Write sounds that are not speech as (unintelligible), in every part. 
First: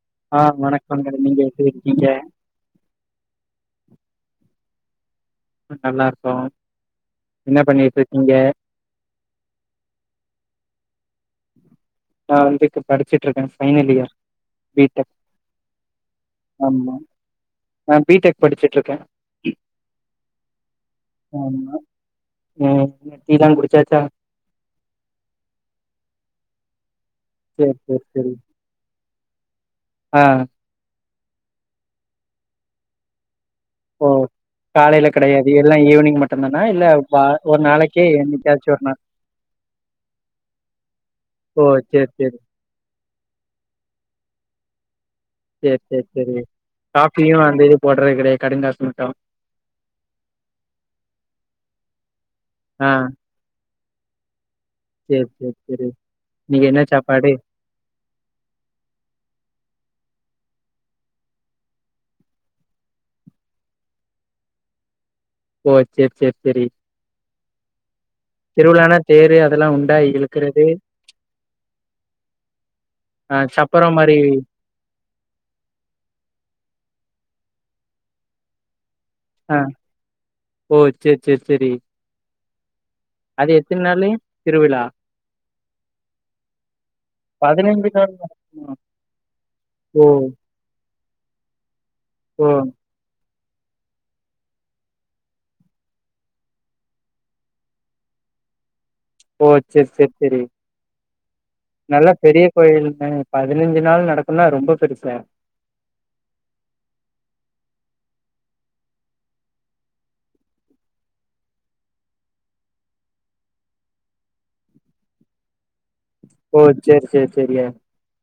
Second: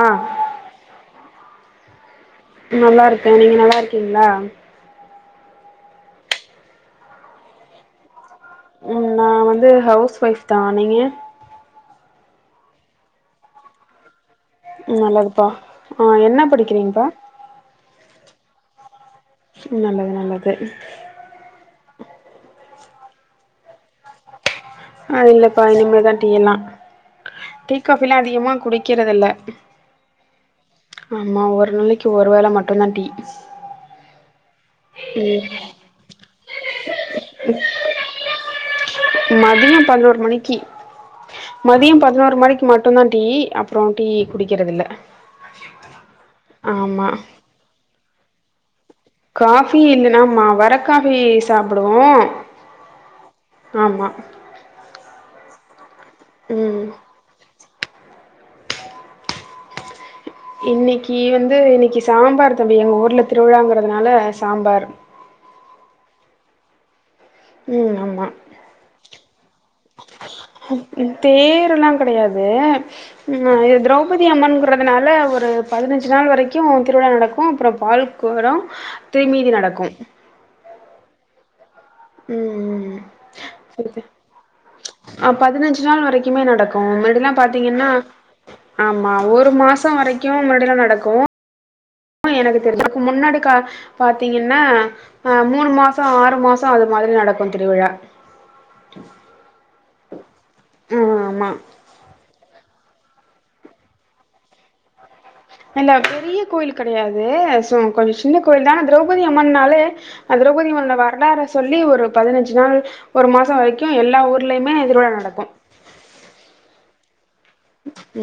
ஆ ஆ வணக்கங்க நீங்க எப்டி இருக்கிங்க நல்லாருக்கே நீங்க நல்லா இருக்கிங்ளா நல்லாருக்கோ என்ன பண்ணிட்டு இருக்கிங்க ம் நா வந்து ஹவுஸ் ஒய்ஃப்தா நீங்க நா வந்து இப்ப படிச்சிட்ருக்க ஃபைனல் இயர் பி டெக் நல்லதுப்பா என்ன ஆமா. படிக்கிறிங்ப்பா நா பி டெக் படிச்சுட்ருக்கே நல்லது நல்லது ம் டீ லா குடிச்சாச்சா ஆ இல்லப்பா இனிமேதா டீ எல்லாம் சேரி டீ சேரி காஃபி எல்லா சேரி. அதிகமா குடிக்கறது இல்ல ஆ ஆமா ஒரு நாளைக்கு ஒரு வேள மட்டுந்தா டீ ஓ காலையில ம் கெடையாது எல்லா ஈவினிங் மட்டுந்தானா இல்ல வ ஒரு நாளைக்கே என்னைக்காச்சு ஒரு நாள் மதிய பதினோரு மணிக்கு ஓ மதிய சேரி பதினோரு சேரி ம ணிக்கு மட்டுந்தா டீ அப்புற டீ குடிக்கிறது இல்ல சேர் சேர் செரி காபியு அந்த இது போடற கெடையா கடுங்காசன காஃபி இல்லனா ம வர காஃபி சாப்பிடுவோ ஆ ஆமா சேர் சேர் செரி இன்னைக்கு என்ன ம் சாப்பாடு இன்னைக்கு வந்து இன்னைக்கு சாம்பார் தம்பி எங்க ஊர்ல திருவிழாங்கிறதுனால சாம்பார் ஓகே செர் செரி ம் ஆமா அதெல்லா உண்டா இழுக்கறது? தேர்லாம் கிடையாது ஆ ம் இது சப்பரம் மாரி திரௌபதி அம்மன் ப்பறதுனால ஒரு பதினஞ்சு நாள் வரைக்கும் திருவிழா நடக்கும் அப்புறம் பால்கொடம் திமீதி ஆ நடக்கும் ஓ செரி செரி செரி ம் ம் ம் நாளு செரிதான் திருவிழா ஆ பதினஞ்சு நாள் வரைக்குமே நடக்கும் முன்னடியல்லாம் பதினஞ்சு பாத்தீங்கன்னா நாள் நடக்குமா ஆமா ஒரு மாசம் ஓ வரைக்கும் முன்னாடியிலாம் நடக்கும் ஓ எனக்கு தெரிஞ்சிருக்கும் இதுக்கு முன்னாடி கா பாத்தீங்கன்னா அ மூணு மாசோ ஆறு மாசோ அது மாறி நடக்கும் திருவிழா ஓ சேரி சேரி சேரி ம் ஆமா நல்லா பெரிய கோயில் பதினஞ்சு நாள் நடக்கும்னா ரொம்ப பெருசா ல்ல பெரிய கோயில் கிடையாது சோ கொஞ்சம் சின்ன கோயில் தான்னா திரௌபதி அம்மனாலே அப்புறம் கொஞ்சம் இந்த வரலாற சொல்லி ஒரு பதினஞ்சு நாள் ஒரு மாசம் வரைக்கும் எல்லா ஊர்லயுமே திருவிழா நடக்கும் ஓ செரி செரி செரிய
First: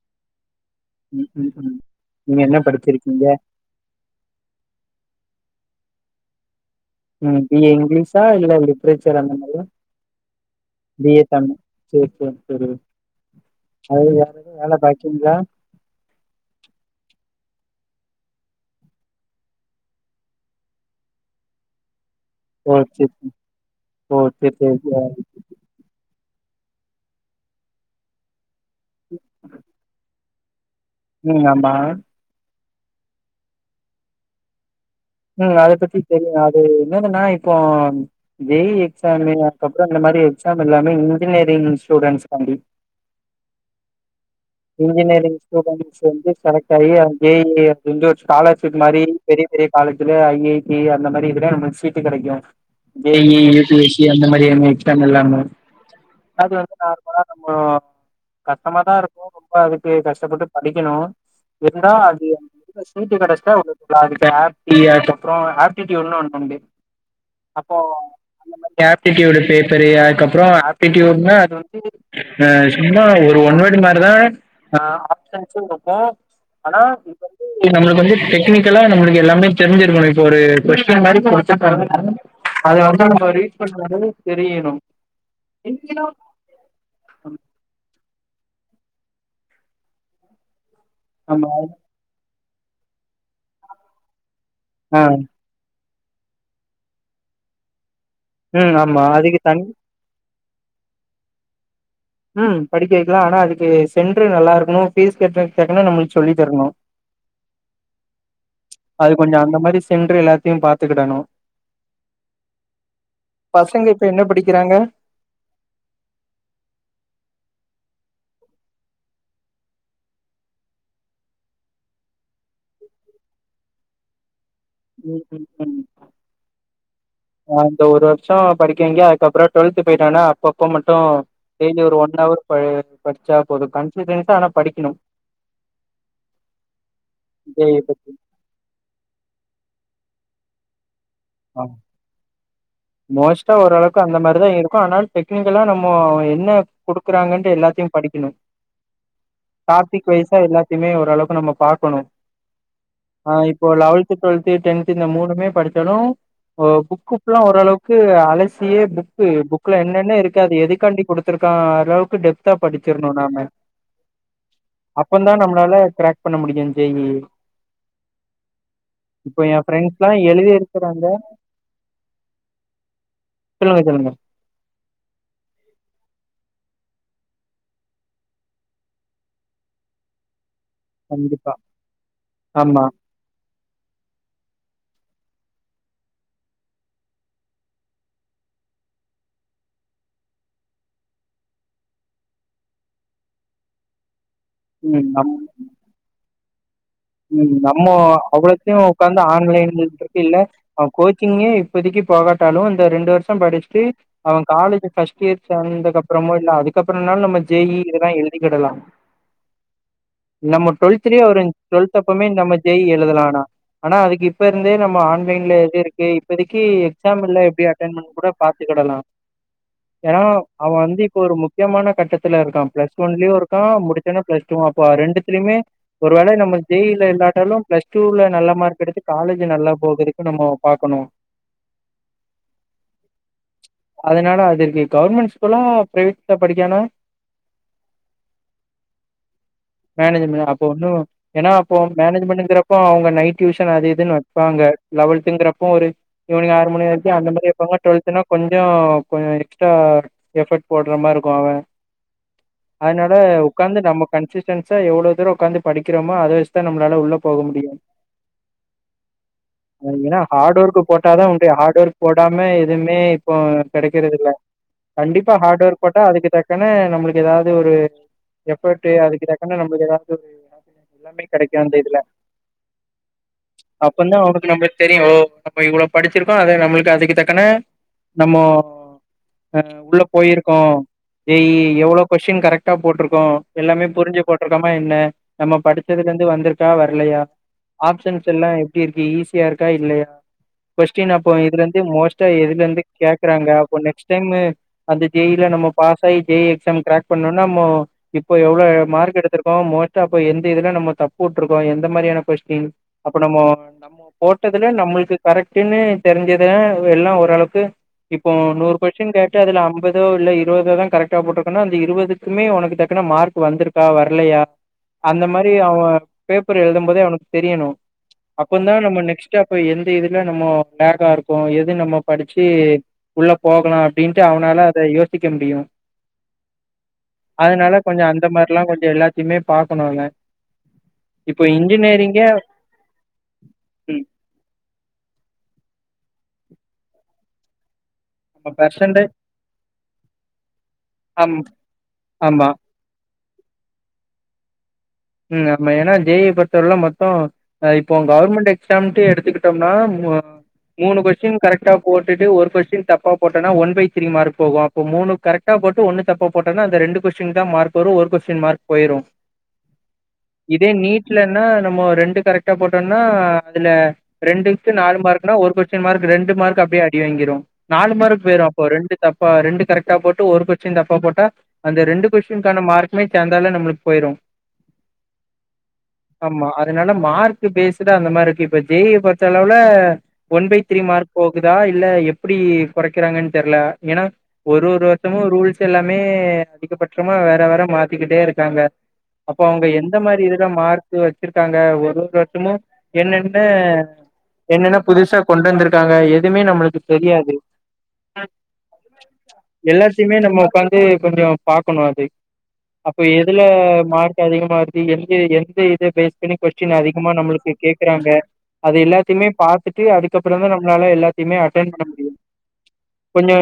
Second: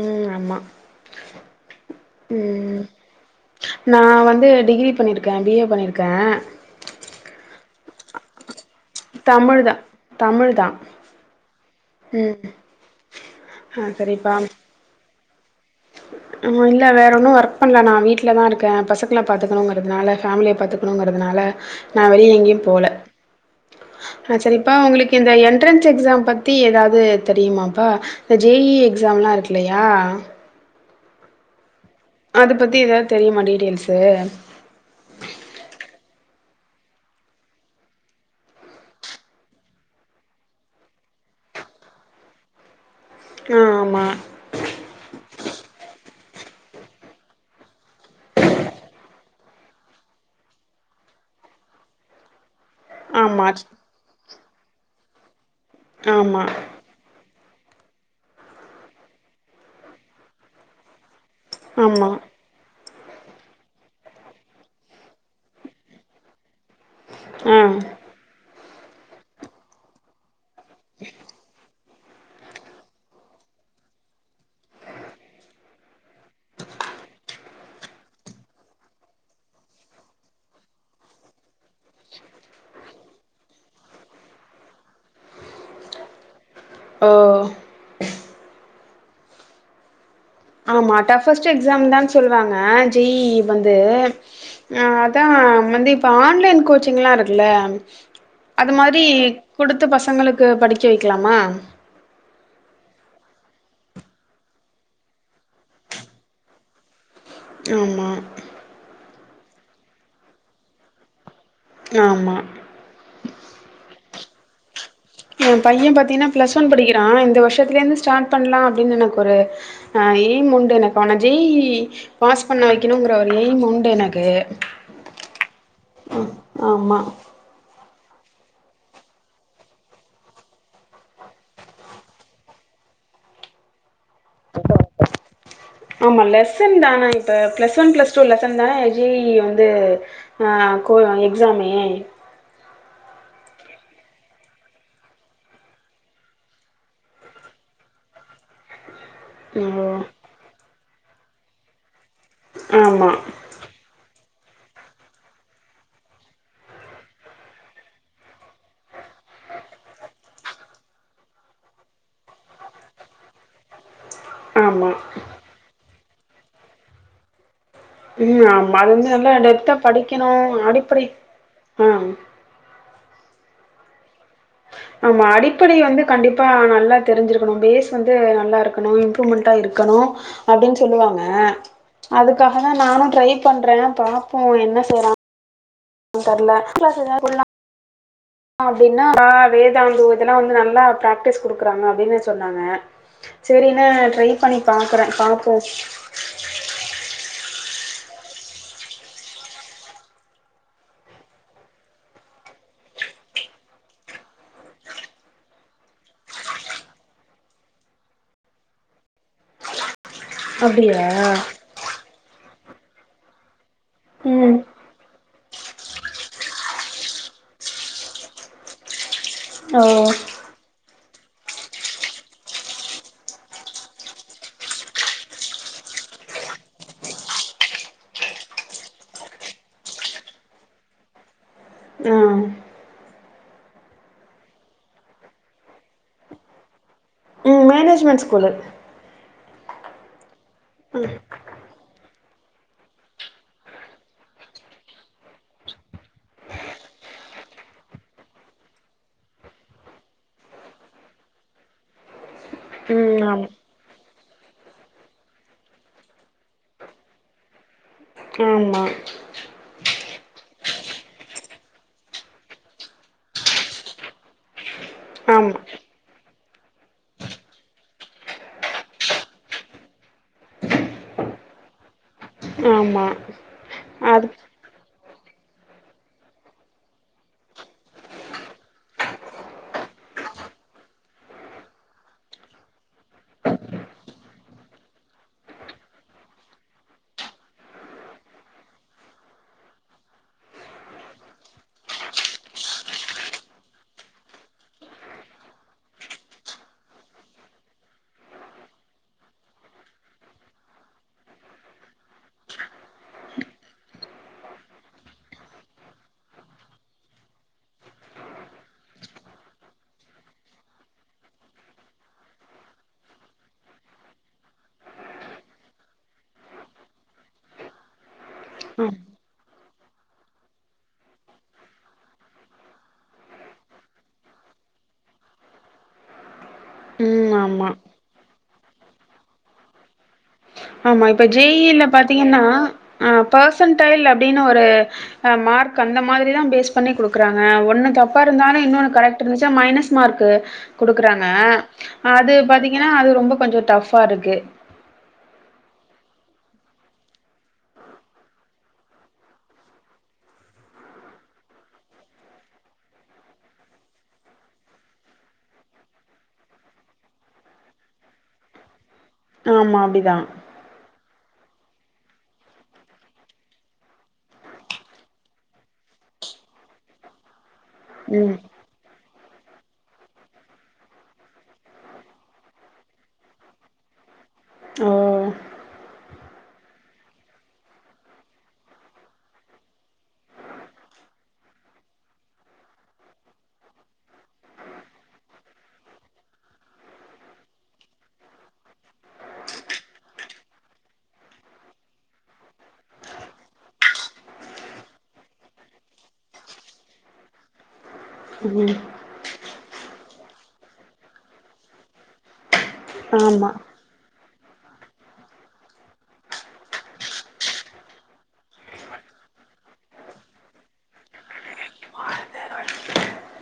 ம் ஆமா ம் ம் ம் நீங்க என்ன படிச்சிருக்கீங்க நான் வந்து டிகிரி பண்ணிருக்கேன் பி ஏ பண்ணிருக்கேன் ம் பி ஏ இங்கலீஷா இல்ல எப்டி லிட்ரேச்சர் அந்த மாறியா தமிழ் தா தமிழ் தா பி ஏ தமிழ் செரி செரி ம் செரி ஆ அது வேற ஏதும் வேல பாக்கிங்களா ஆ இல்ல வேற ஒன்னும் ஒர்க் பண்ணலா. நான் வீட்டுல தான் இருக்கன் பசங்கலாம் பாத்துக்கணுங்கறிறதுனால ஃபேமிலியை பாத்துக்க ங்கிறதுனால நான் வெளில எங்கேயும் ஓ போல சேரி சேரி. ஓ சேரி சரிப்பா சேரி உங்களுக்கு சேரி. இந்த என் என்ட்ரன்ஸ் எக்ஸாம் பற்றி ஏதாவது தெரியுமாப்பா இந்த ஜே இ எக்ஸாம்லாம் இருக்குல்லயா ம் ஆமா அது பத்தி ஏதாவது தெரியுமா டீட்டெயல்ஸு ம் அத பத்தி தெரியு அது இன்னாதுன்னா இப்போ ஜே இ எக்ஸால அதுக்கப்றோ இந்த மாறிஎக்ஸாம் எல்லாமே இன்ஜினியரிங் ஸ்டூடெண்ட்ஸுகாண்டி அ ஆமா இன்ஜினியரிங் ஸ்டூடெண்ட்ஸ் வந்து செலக்ட் ஆகி அ ஜெ இ அப்டின்ற ஸ்காலர்ஷிப் மாறி பெரிய பெரிய காலேஜ்ல ஐ ஐ டி அந்த மாறி இதுல நம்மளுக்கு சீட்டு கெடைக்கும் ஜெ இ ஆமா யூ பி எஸ் சி அந்த மாறி எக்ஸாம் எல்லாமு ஆமா ர நம்ம கஷ்டமாதா இருக்கு ரொம்ப அதுக்கு கஷ்டப்பட்டு படிக்கணு இருந்தா ஆமா அது சீட்டு கெடச்சிட்டா ஒரு (inaudible) அதுக் அப்றோ ஆப்டியூடுன்னு ஒன்னு உண்டு ஆ அப்போ அந்த மாறி ஆப்பிடியூடு பேப்பரு அதுக்கப்றோ ஆப்பிடுன்னா அது அ சும்மா ஒரு ஒன் வேடு மாறிதா அ ஆப்ஷன்ஸூ இருக்கும் ஆனா நம்முளுக்கு வந்து டெக்னிக்கலா நம்முளுக்கு எல்லாமே தெரிஞ்சிருக்கணு இப்ப ஒரு கொஸ்டின் மாறி குடுத்து இருப்பாருங்க அத வந்து நம்ம ரீட்பண்ண வந்து தெரியிணு ஒ ஆமா ஆமா டஃபஸ்ட்டு எக்ஸாம் தா சொல்வாங்க ஜெ இ வந்து ஆ அதா வந்து இப்ப ஆன்லைன் கோச்சிங்லா இருக்குல்ல அது ம் ஆமா மாரி அதுக்கு தனி குடுத்த பசங்களுக்கு படிக்க வக்கலாமா ம் படிக்க வக்கலா ஆனா அதுக்கு சென்ட்ரு நல்லாருக்கணு ஃபீஸ் கட்றதுக்கு தக்கன நம்மளுக்கு சொல்லி தரணு ஆமா அது கொஞ்சோ அந்த மாரி சென்ட்ரு எல்லாத்தையு பாத்துக்கிடணு ஆமா பசங்க இப்ப என்ன படிக்கிறாங்க ஏ பைய பாத்தீங்கன்னா ப்ளஸ் ஒன் படிக்கிறா இந்த வருஷத்துலேர்ந்து ஸ்டார்ட் பண்லா அப்டின்னு எனக் ஒரு ஆ எய்முண்டு எனக்கு ஆனா ஜெ இ பாஸ் பண்ண வக்கிணுங்கிற ஒரு எய்ம் உண்டு எனக்கு ரோல் பில் பண்ணு ஆமா ஆ இந்த ஒரு வருஷோ படிக்க வைங்க அதுக்கப்றோ டுவெல்த்து போயிட்டானா அப்பப்ப மட்டு டெய்லி ஒரு ஒன் அவர் ப படிச்சா போது கன்ஃபிஷன் ஆமா லெசன் தானாங் இப்ப ஜே பிளஸ் இ ஒன் பத்தி பிளஸ் டூ லெச ந்தான் ஜெ இ வந்து ஆ கோ ஆ. எக்ஸாமே மோஸ்ட்டா ஓரளவுக்கு அந்த மாரிதா இருக்கும் ஆனா டெக்னிக்கலா நம்மோ என்ன குடுக்குறாங்கன்டு எல்லாத்தையு படிக்கிணு ம் டாப்பிக் வய்சா எல்லாத்தையுமே ஓரளவுக்கு நம்ம பாக்கணு ஆமா ஆ இப்போ லவல்த்து டுவெல்த்து டென்த்து இந்த மூணுமே படிச்சாலு ஓ புக்கு ஃபுல்லா ஓரளவுக்கு அலசியே புக்கு புக்ல என்னென்ன இருக்கு அது எதுக்காண்டி குடுத் ருக்கா அளவுக்கு டெப்தா படிச்சிருணு நாம ஆமா அப்பந்தா நம்மளால கிராக் பண்ண முடியு ஜெ இ ம் ஆமா அது வந்து நல்லா இப்ப என் டெப்த்தா ஃப்ரெண்ட்ஸ்லா படிக்கணு எழுதி அடிப்படை இருக்கிறாங்க ஆ சொல்லுங்க சொல்லுங்க ஆமா அடிப்படை வந்து கண்டிப்பா நல்லா தெரிஞ்சிருக்கணு பேஸ் வந்து நல்லா இருக்கணு இம்ப்ரூவ்மெண்ட்டா இருக்கணு அப்டின்னு சொல்லுவாங்க கண்டிப்பா அதுக்காகதா ஆமா நானு ட்ரைப் பண்றே பாப்போ என்ன செய்றான் தெர்ல ஸ்பெஷல் க்ளாஸு எதனா உட்லா அப்டின்னா வேதா இந்த இதெல்லா வந்து நல்லா பிராக்டிஸ் குடுக்குறாங்க அப்டின்னு சொன்னாங்க செரின்னு ட்ரை பண்ணி ம் பாக்குற நம் பாப்போ ம் நம்மோ அவ்ளோத்தியு உக்காந்து ஆன்லைன்ட்டு இருக்குல்ல அவன் கோச்சிங்கே இப்பதிக்கு போகாட்டாலு இந்த ரெண்டு வருஷம் படிஸ்ட்டு அவ காலேஜ் ஃபஸ்ட் இயர் சேந்தக்கப்பறமோ இல்ல அதுக்கப்பறன்னாலு நம்ம ஜே இ இதலா எழுதிக்கிடலா நம்ம அப்டியா டுவெல்த்துலேயே வரு டுவெல்த்தப்பமே நம்ம ஜே இ எழுதலா ஆனா ஆனா அதுக்கு ம் இப்பருந்தே நம்ம ஆன்லைன்ல எது இருக்கு இப்பதக்கி எக்ஸாம்ல்ல எப்டி அட்டன் பண்ண கூட பாத்துக்கிடலா ஓ ஏனா அவ வந்து இப்ப ஒரு முக்கியமான கட்டத்துல இருக்கா பிளஸ் ஒன்லயு இருக்கா முடிச்சோன்னே பிளஸ் டூவு அப்ப ரெண்டுத்துலயுமே ஒரு வேள நம்ம ஜே இ ல இல்லாட்டாலு பிளஸ் டூல நல்ல மார்க் எடுத்து காலேஜ் நல்லா போகறக்கு நம்ம பாக்கணு ஆ அதுனால அது இருக்கு கவர்மெண்ட் ஸ்கூலா பிரைவேட்ல படிக்கானா மேனேஜ்மெண் ஸ்கூலு மேனேஜ்மெண் அப்ப ஒன்னு ஏன்னா அப்போ மேனேஜ்மெண்னுங்கறப்போ அவுங்க நைட் டியூஷன் அது இதுன்னு வெப்பாங்க லெவல்த்துங்கறப்போ ஒரு ஈவ்னிங் ஆறு மணி வர்க்கு அந்த மாரி வெப்பாங்க டுவெல்த்னா கொஞ்சொ கொஞ் எக்ஸ்ட்ரா எஃபட் போட்ற மாருக்கு அவெ அதுனால ம் உக்காந்து நம்ம கன்சிஸ்டென்ஸா எவ்ளோ தூர உக்காந்து படிக் க்றமோ அத வச்தா நம்ளால உள்ள போக முடியு அ ம் எனா ஹாட் ஒர்க்கு போட்டாதா உண்டு ஹாட் ஒர்க் போடாம எதுமே இப்போ கெடக்கறதில்ல கண்டிப்பா ஆமா ஹார்ட் ஒர்க் போட்டா அதுக்கு தக்கன நம்ளுக்கு எதாவது ஒரு எஃபர்ட்டு அதுக்கு தக்கன நம்புள்க்கு எதாவுது ஒரு எல்லாமே கெடைக்கு அந்த இதுல ஆம்மா அப்புன்னா அவனுக்கு நம்பக்கு தெரியு ஓ நம்ம இவ்வளோ படிச்சிருக்கோ அத நம்மளுக்கு அதுக்கு தக்கன நம்மோ அ உள்ள போயிருக்கோ ஜே இ எவ்ளோ கொஷ்ஷின் கரெக்டா போட்டுருக்கோ எல்லாமே புரிஞ்சு போட்ருக்கொமா என்ன நம்ம படிச்சதுலந்து வந்துருக்கா வர்லையா ஆப்ஷன்ஸ் எல்லா எப்டி இருக்கு ஈஸியாருக்கா இல்லையா கொஸ்டின் அப்போ இதுலந்து மோஸ்ட்டா எதுலந்து கேக்குறாங்க அப்போ நெக்ஸ்ட் டைமு அந்த ஜே இ ல நம்ம பாஸாயி ஜே இ எக்ஸாம் கிராக் பண்ணோன்னா மோ இப்போ எவ்ளோ மார்க்கு எடுத்துர்க்கோ மோ தப்பு எந்த இதுல நம்ம தப்போட்ருக்கோ எந்த மாரியான கொஸ்டீன் அப்போ நம்மோ நம் நம்மோ போட்டதுல நம்மள்க்கு கரெக்டுன்னு தெரிஞ்சது எல்லா ஒரளவுக்கு இப்போ நூறு கொஸ்ஷின் கேட்டு அதுல அம்பதோ இல்ல இருவதோதா கரெக்டா போட்டிருக்கன்னா அந்த இருவதுக் க்குமே ஒனக்கு தக்குன மார்க் வந்த்ருக்கா வர்லையா அந்த மாரி அவ பேப்பர் எழுதம்போதே அவனுக் தெரியணு அப்பந்தா நம்ம நெக்ஸ்ட் அப்ப எந்த இதுல நம்மோ லேகாருக்கோ எது நம்ம படிச்சி உள்ள போகனு அப்டின்ட்டு அவனால அத யோசிக்க முடியு ம் ஆமா அதுனால கொஞ்சொ அந்த மார்ல்லா கொஞ்சொ எல்லாத்தியுமே பாக்கணு அவெ ஆம்மா இப்ப ஜே இ ல்ல பாத்தீங்கன்னா அ பர்சன்டைல் ம் அப்டின்னு ஒரு அ மார்க் அந்த மாதிரிதா பேஸ் பண்ணி குடுக்குறாங்க ஒண்ணு தப் நம்ம தப்பாருந்தாலு இன்னொன்னு பெர்சன்டே கரெக்ட்ருந்துச்சி மைனஸ் மார்க்கு குடுக்கறாங்க ஆம் அது ஆமா பாத்திங் எனா அது ரொம்ப கொஞ்சொ டஃப்பாருக்கு ம் ஆம்ம எனா ஜே இ ய பொருத்த வர்லு மொத்தொ அ இப்போ கவர்மெண்ட் எக்ஸாம்ட் எடுத்துக்கிட்டம்னா இன்னு மூணு கொஸ்டின் கரெக்டா போட்டுட்டு ஒரு கொஸ்டின் தப்பா போட்டன்னா ஒன் பை த்ரீ மார்க் போகு இப்போ மூனு கரெக்டா போட்டு ஒன்னு தப்பு போட்டனா அந்த ரெண்டு கொஸ்டின் தா மார்க் வரு ஒரு கொஸ்டின் மார்க் பொய்ரு ஆம்மா அப்டிதா இதே நீட்லன்னா நம்மோ ரெண்டு கரெக்டா போட்டொன்னா அதுல ரெண்டுக்கு நாலு மார்க்குனா ஒரு கொஸ்டின் மார்க் ரெண்டு மார்க் அப்டே அடி வாங்கிரும் நாலு மார்க்கு ம். பொய்ரு இப்போ ரெண்டு தப்பா ரெண்டு கரெக்டா போட்டு ஒரு கொச்சின் தப்பா போட்டா அந்த ரெண்டு கொஸ்டின்கான மார்குமே சேந்தால நம்மளுக்கு பொய்ரு ஒ ஆம்மா அதுனால மார்க் பேஸுடா அந்த மாருக்கு இப்ப ஜெ இய பொர்த்த அளவுல ஒன் பை த்ரீ மார்க் போகுதா இல்ல எப்புடி கொறைக்குறாங்கன் தெர்ல எனா ஒரு ஒரு வருசமு ரூல்ஸ் எல்லாமே அதிகபட்சமா வேற வேற மாத்திக்கிட்டே இருக்காங்க அப்ப அவுங்க எந்த மாரி இதுல மார்க்கு வெச்சிருக்காங்க ஒரு ஒரு வருஷமு என்னென்ன என்னென்ன புதுசா கொண்டு வந்துருக்காங்க எதுமே நம்மள்க்கு தெரியாது ம் எல்லாத்தையுமே நம்ம உக்காந்து கொஞ்சோ பாக்கணு அது அப்போ எதுல ஆமா. மார் அதிகமாருக்கு எங்க எந்த இத பேஸ் பண்ணி கொஸ்டின் அதிகமா நம்மளுக்கு கேக்கறாங்க அதெல்லாத்தையுமே பாத்துட்டு அதுக்கப்புறந்தான் நம்பளால எல்லாத்தையுமே அட்டன் பண்ண முடியு கொஞ்சோ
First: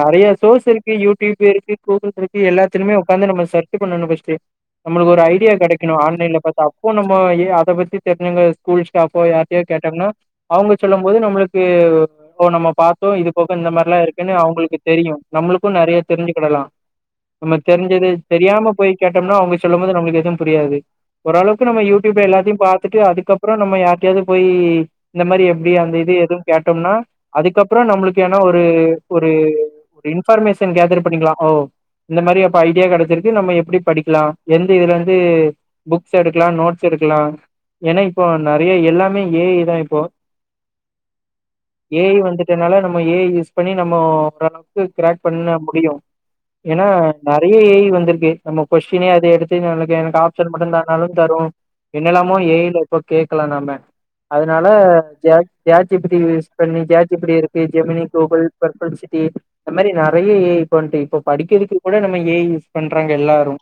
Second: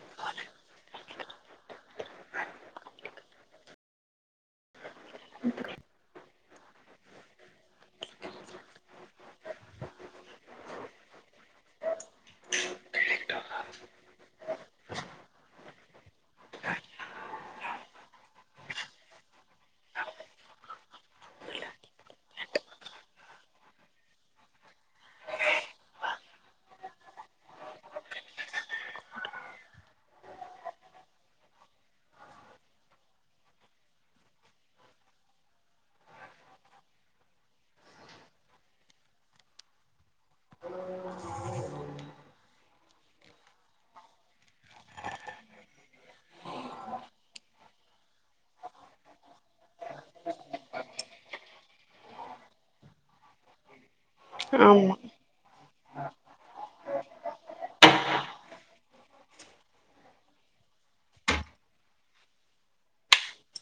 நெறையா சோர்ஸ் இருக்கு யூடியூப் இருக்கு கூகுள் இருக்கு எல்லாத்துலயுமே உக்காந்து நம்ம சர்டு பண்ணணு ஃபர்ஸ்ட்டு நம்மளுக்கு ஒரு ஐடியா கெடை க்கு ஆன்லைன்ல பாத்தோ அப்பு நம்ம ஏன் அத பத்தி தெரிஞ்சவங்க ஸ்கூல் ஸ்டாபோ யார்ட்டயோ கேட்டம்ன்னா அவுங்க சொல்லும்போது நம்மள்க்கு ஓ நம்ம பாத்தோ இது போக இந்த மாரில்லா இருக்குன்னு அவுங்களுக்கு தெரியு நம்மளுக்கு நெறையி தெரிஞ்சுக்கிடலா நம்ம தெரிஞ்சது தெரியாம போய் கேட்டம்னா அவுங்க சொல்லும்போது நம்மளுக்கு எதுவும் புரியாது ஓரளவுக்கு நம்ம யூடியூப்ல எல்லாத்தையும் பாத்துட்டு அதுக்கப்றோ நம்ம யார்ட்டயாவது போய் இந்த மாரி எப்டி அந்த இது எதுவும் கேட்டம்னா அதுக்கப்றோ நம்மளுக்கு ஏனா ஒரு ஒரு இன்பர்மேஷன் கேதர் பண்ணிக்கலா ஓ இந்த மாரி அப்ப ஐடியா கெடச்சிருச்சு நம்ம எப்டி படிக்கலா எந்த இதுல து புக்ஸ் எடுக்கலா நோட்ஸ் எடுக்கலா ஏனா இப்போ நெறையா எல்லாமே ஏ ஐதான் இப்போ ஏ ஐ வந்துட்டனால நம்ம ஏ ஐ யூஸ் பண்ணி நம்ம ஓரளவுக்கு கிராக் பண்ண முடியு ஏனா நெறையா ஏ ஐ வந்திருக்கு நம்ம கொஸ்டினே அதே எடுத்து நல்ல எனக்கு ஆப்ஷன் மட்டுந்தான் ஆனாலு தரு என்னெல்லாமோ ஏ ஐல இப்ப கேக்கலா நம்ம அதனால ஆமா. ஜாக் chat G P T use பண்ணி ஜாட் ஜீ பி டி இருக்கு ஜெமினி கூகுள் பர்பள் சிட்டி அந்த மாரி நெறையா ஏ ஐ இப்ப வந்ட்டு இப்ப படிக்கறதுக்கு கூட நம்ம ஏ ஐ யூஸ் பண்றாங்க எல்லாரு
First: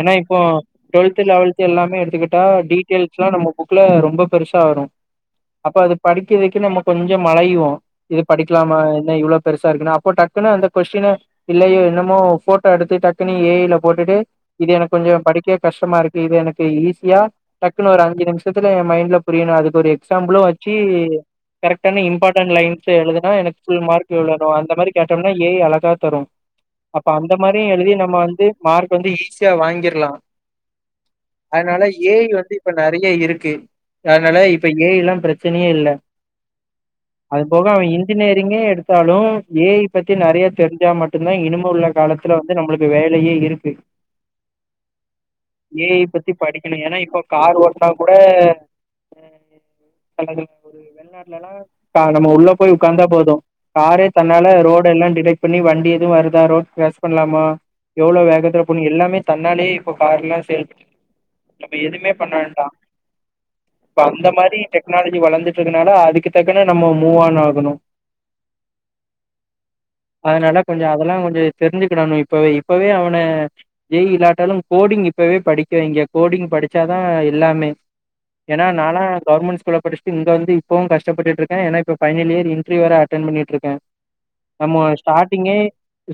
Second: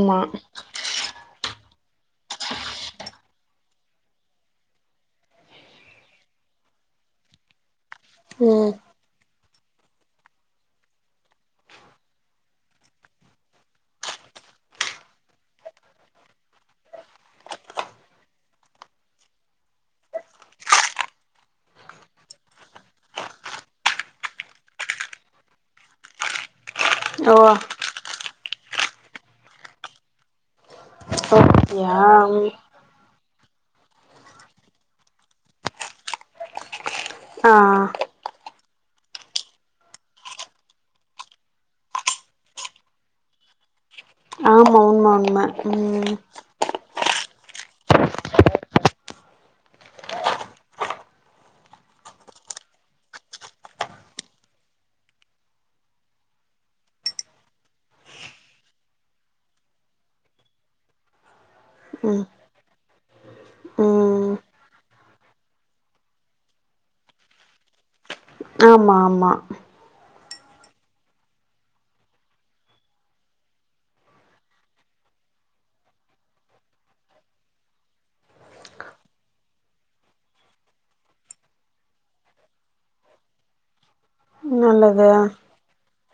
ஏனா இப்போ டுவெல்த்து லெவெல்த்து எல்லாமே எடுத்துக்கிட்டா டீட்டெய்ல்ஸ்லா நம்ம புக்ல ரொம்ப பெருசா வரு அப்ப அது படிக்க வைக்க நம்ம கொஞ்சோ மளையுவோ இது ம். படிக்கலாமா என்ன இவ்ளோ பெருசா இருக்குன்னு அப்போ டக்குன்னு அந்த கொஸ்டினு இல்லையே என்னமோ போட்டோ எடுத்து டக்குனு ஏ ஐல போட்டுட்டு இது எனக்கு கொஞ்சோ படிக்க கஷ்டமாருக்கு இது எனக்கு ஈஸியா டக்குன்னு ஒரு அஞ்சு நிமிஷத்துல என் மைண்ட்ல புரியணு அதுக்கு ஒரு எக்ஸாம்புளு வெச்சு கரெக்டான இம்பார்டண் லைன்ஸ் எழுதுனா எனக்கு புல் மார்க் இவ்ளோ வேனு அந்த மாரி கேடம்னா ஏ ஐ அழகா தரு அப்ப ஓ! அந்த மாரியு எழுதி நம்ம வந்து மார்க் வந்து ஈஸியா வாங்கிர்லா அதனால அப்டியா? ஏ ஐ ம். வந்து இப்ப நெறையா இருக்கு அதனால இப்ப ஏ ஐ எல்லா பிரச்சனையே இல்ல ஆ. அதுபோக அவன் இன்ஜினியரிங்கே எடுத்தாலு ஏ ஐ பத்தி நெறையி தெரிஞ்சா மட்டுந்தான் இனிமே உள்ள கால துல வந்து நம்மளுக்கு வேலையே இருக்கு ஆமா உண்ம ஏ ஐ ம். பத்தி படிக்கணு ஏனா இப்ப கார் ஓட்னா கூட (unintelligible) ஒரு வெளிநாட்ல எல்லா நம்ம உள்ள போய் உக்காந்தா போது காரே தன்னால ரோடெல்லா டிடக்ட் பண்ணி வண்டி எதுவு வருதா ரோட் கிராஸ் பண்லாமா எவ்ளோ வேகத்துல இப்ப எல்லாமே தன்னாலே இப்ப கார்லா சேல் நம்ம எதுமே ம். பண்ண வேண்டா இப்ப அந்த ம். மாரி டெக்னாலஜி வளர்ந்துட்டு இருக்குனால அதுக்கு தக்கன்ன நம்ம மூவ் ஆன் ஆகணு (inaudible) ஆமா ஆமா அதுனால கொஞ்ச அதெல்லா கொஞ்ச தெரிஞ்சுக்கிடனு இப்பவே இப்பவே அவன ஜெ இ இல்லாட்டாலு கோடிங் இப்பவே படிக்க வைங்க கோடிங் படிச்சாதா எல்லாமே ஏனா நாலா கவர்மெண்ட் ஸ்கூல்ல படிச்சிட்டு இங்க வந்து இப்பவு கஷ்டப்பட்டுட்டு இருக்கே ஏனா இப்ப ஃபைனல் இயர் இன்ட்ரீ வேற அட்டன் பண்ணிட்டு இருக்கே நம்ம நல்லது. ஸ்டாடிங்கே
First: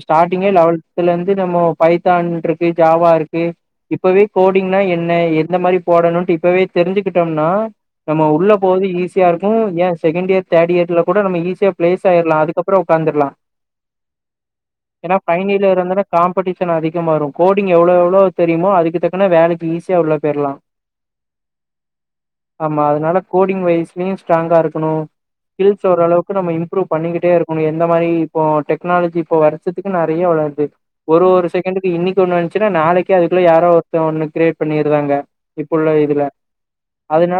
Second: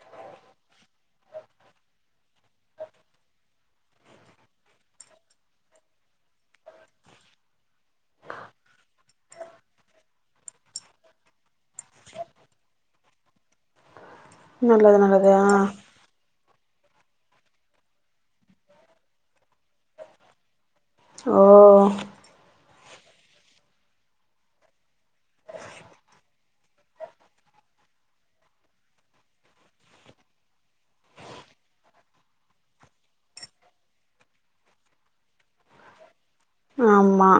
ஸ்டார்டிங்கே லெவல்த்துல இருந்து நம்மோ பை த்தான் இருக்கு ஜாவா இருக்கு இப்பவே கோடிங்னா என்ன எந்த மாரி போடணுன்ட்டு இப்பவே தெரிஞ்சுக்கிட்டோம்னா நம்ம உள்ள போகுது ஈஸியா இருக்கு ஏன் செகண்ட் இயர் தேர்ட் இயர்ல கூட நம்ம ஈஸியா ப்ளேஸ் ஆயிர்லா அதுக்கப் புற உட்காந்துரலா நல்லது ஏனா நல்லது ஃபைனல் ஆ இயர் வந்தோனே காம்படீஷன் அதிகமாயிரு கோடிங் எவ்ளோ எவ்ளோ தெரியுமோ அதுக்கு தக்கன்ன வேலைக்கு ஈஸியா உள்ள போயிர்லா ஓ ஆமா அதுனால கோடிங் வயஸ்லயு ஸ்ட்ராங்கா இருக்கணு ஸ்கில்ஸ் ஓரளவுக்கு நம்ம இம்ப்ரூவ் பண்ணிக்கிட்டே இருக்கணு எந்த மாரி இப்போ டெக்னாலஜி இப்போ வரு ஷத்துக்கு நறைய வளர்து ஒரு ஒரு செகன்டுக்கு இன்னைக்கு ஒண்ணு வந்துச்சுன்னா நாளைக்கு அதுக்குள்ள யாரோ ஒருத்த ஒன்னு கிரேட் பண்ணிருதாங்க இப்ப உள்ள இதுல ஆமா அதனால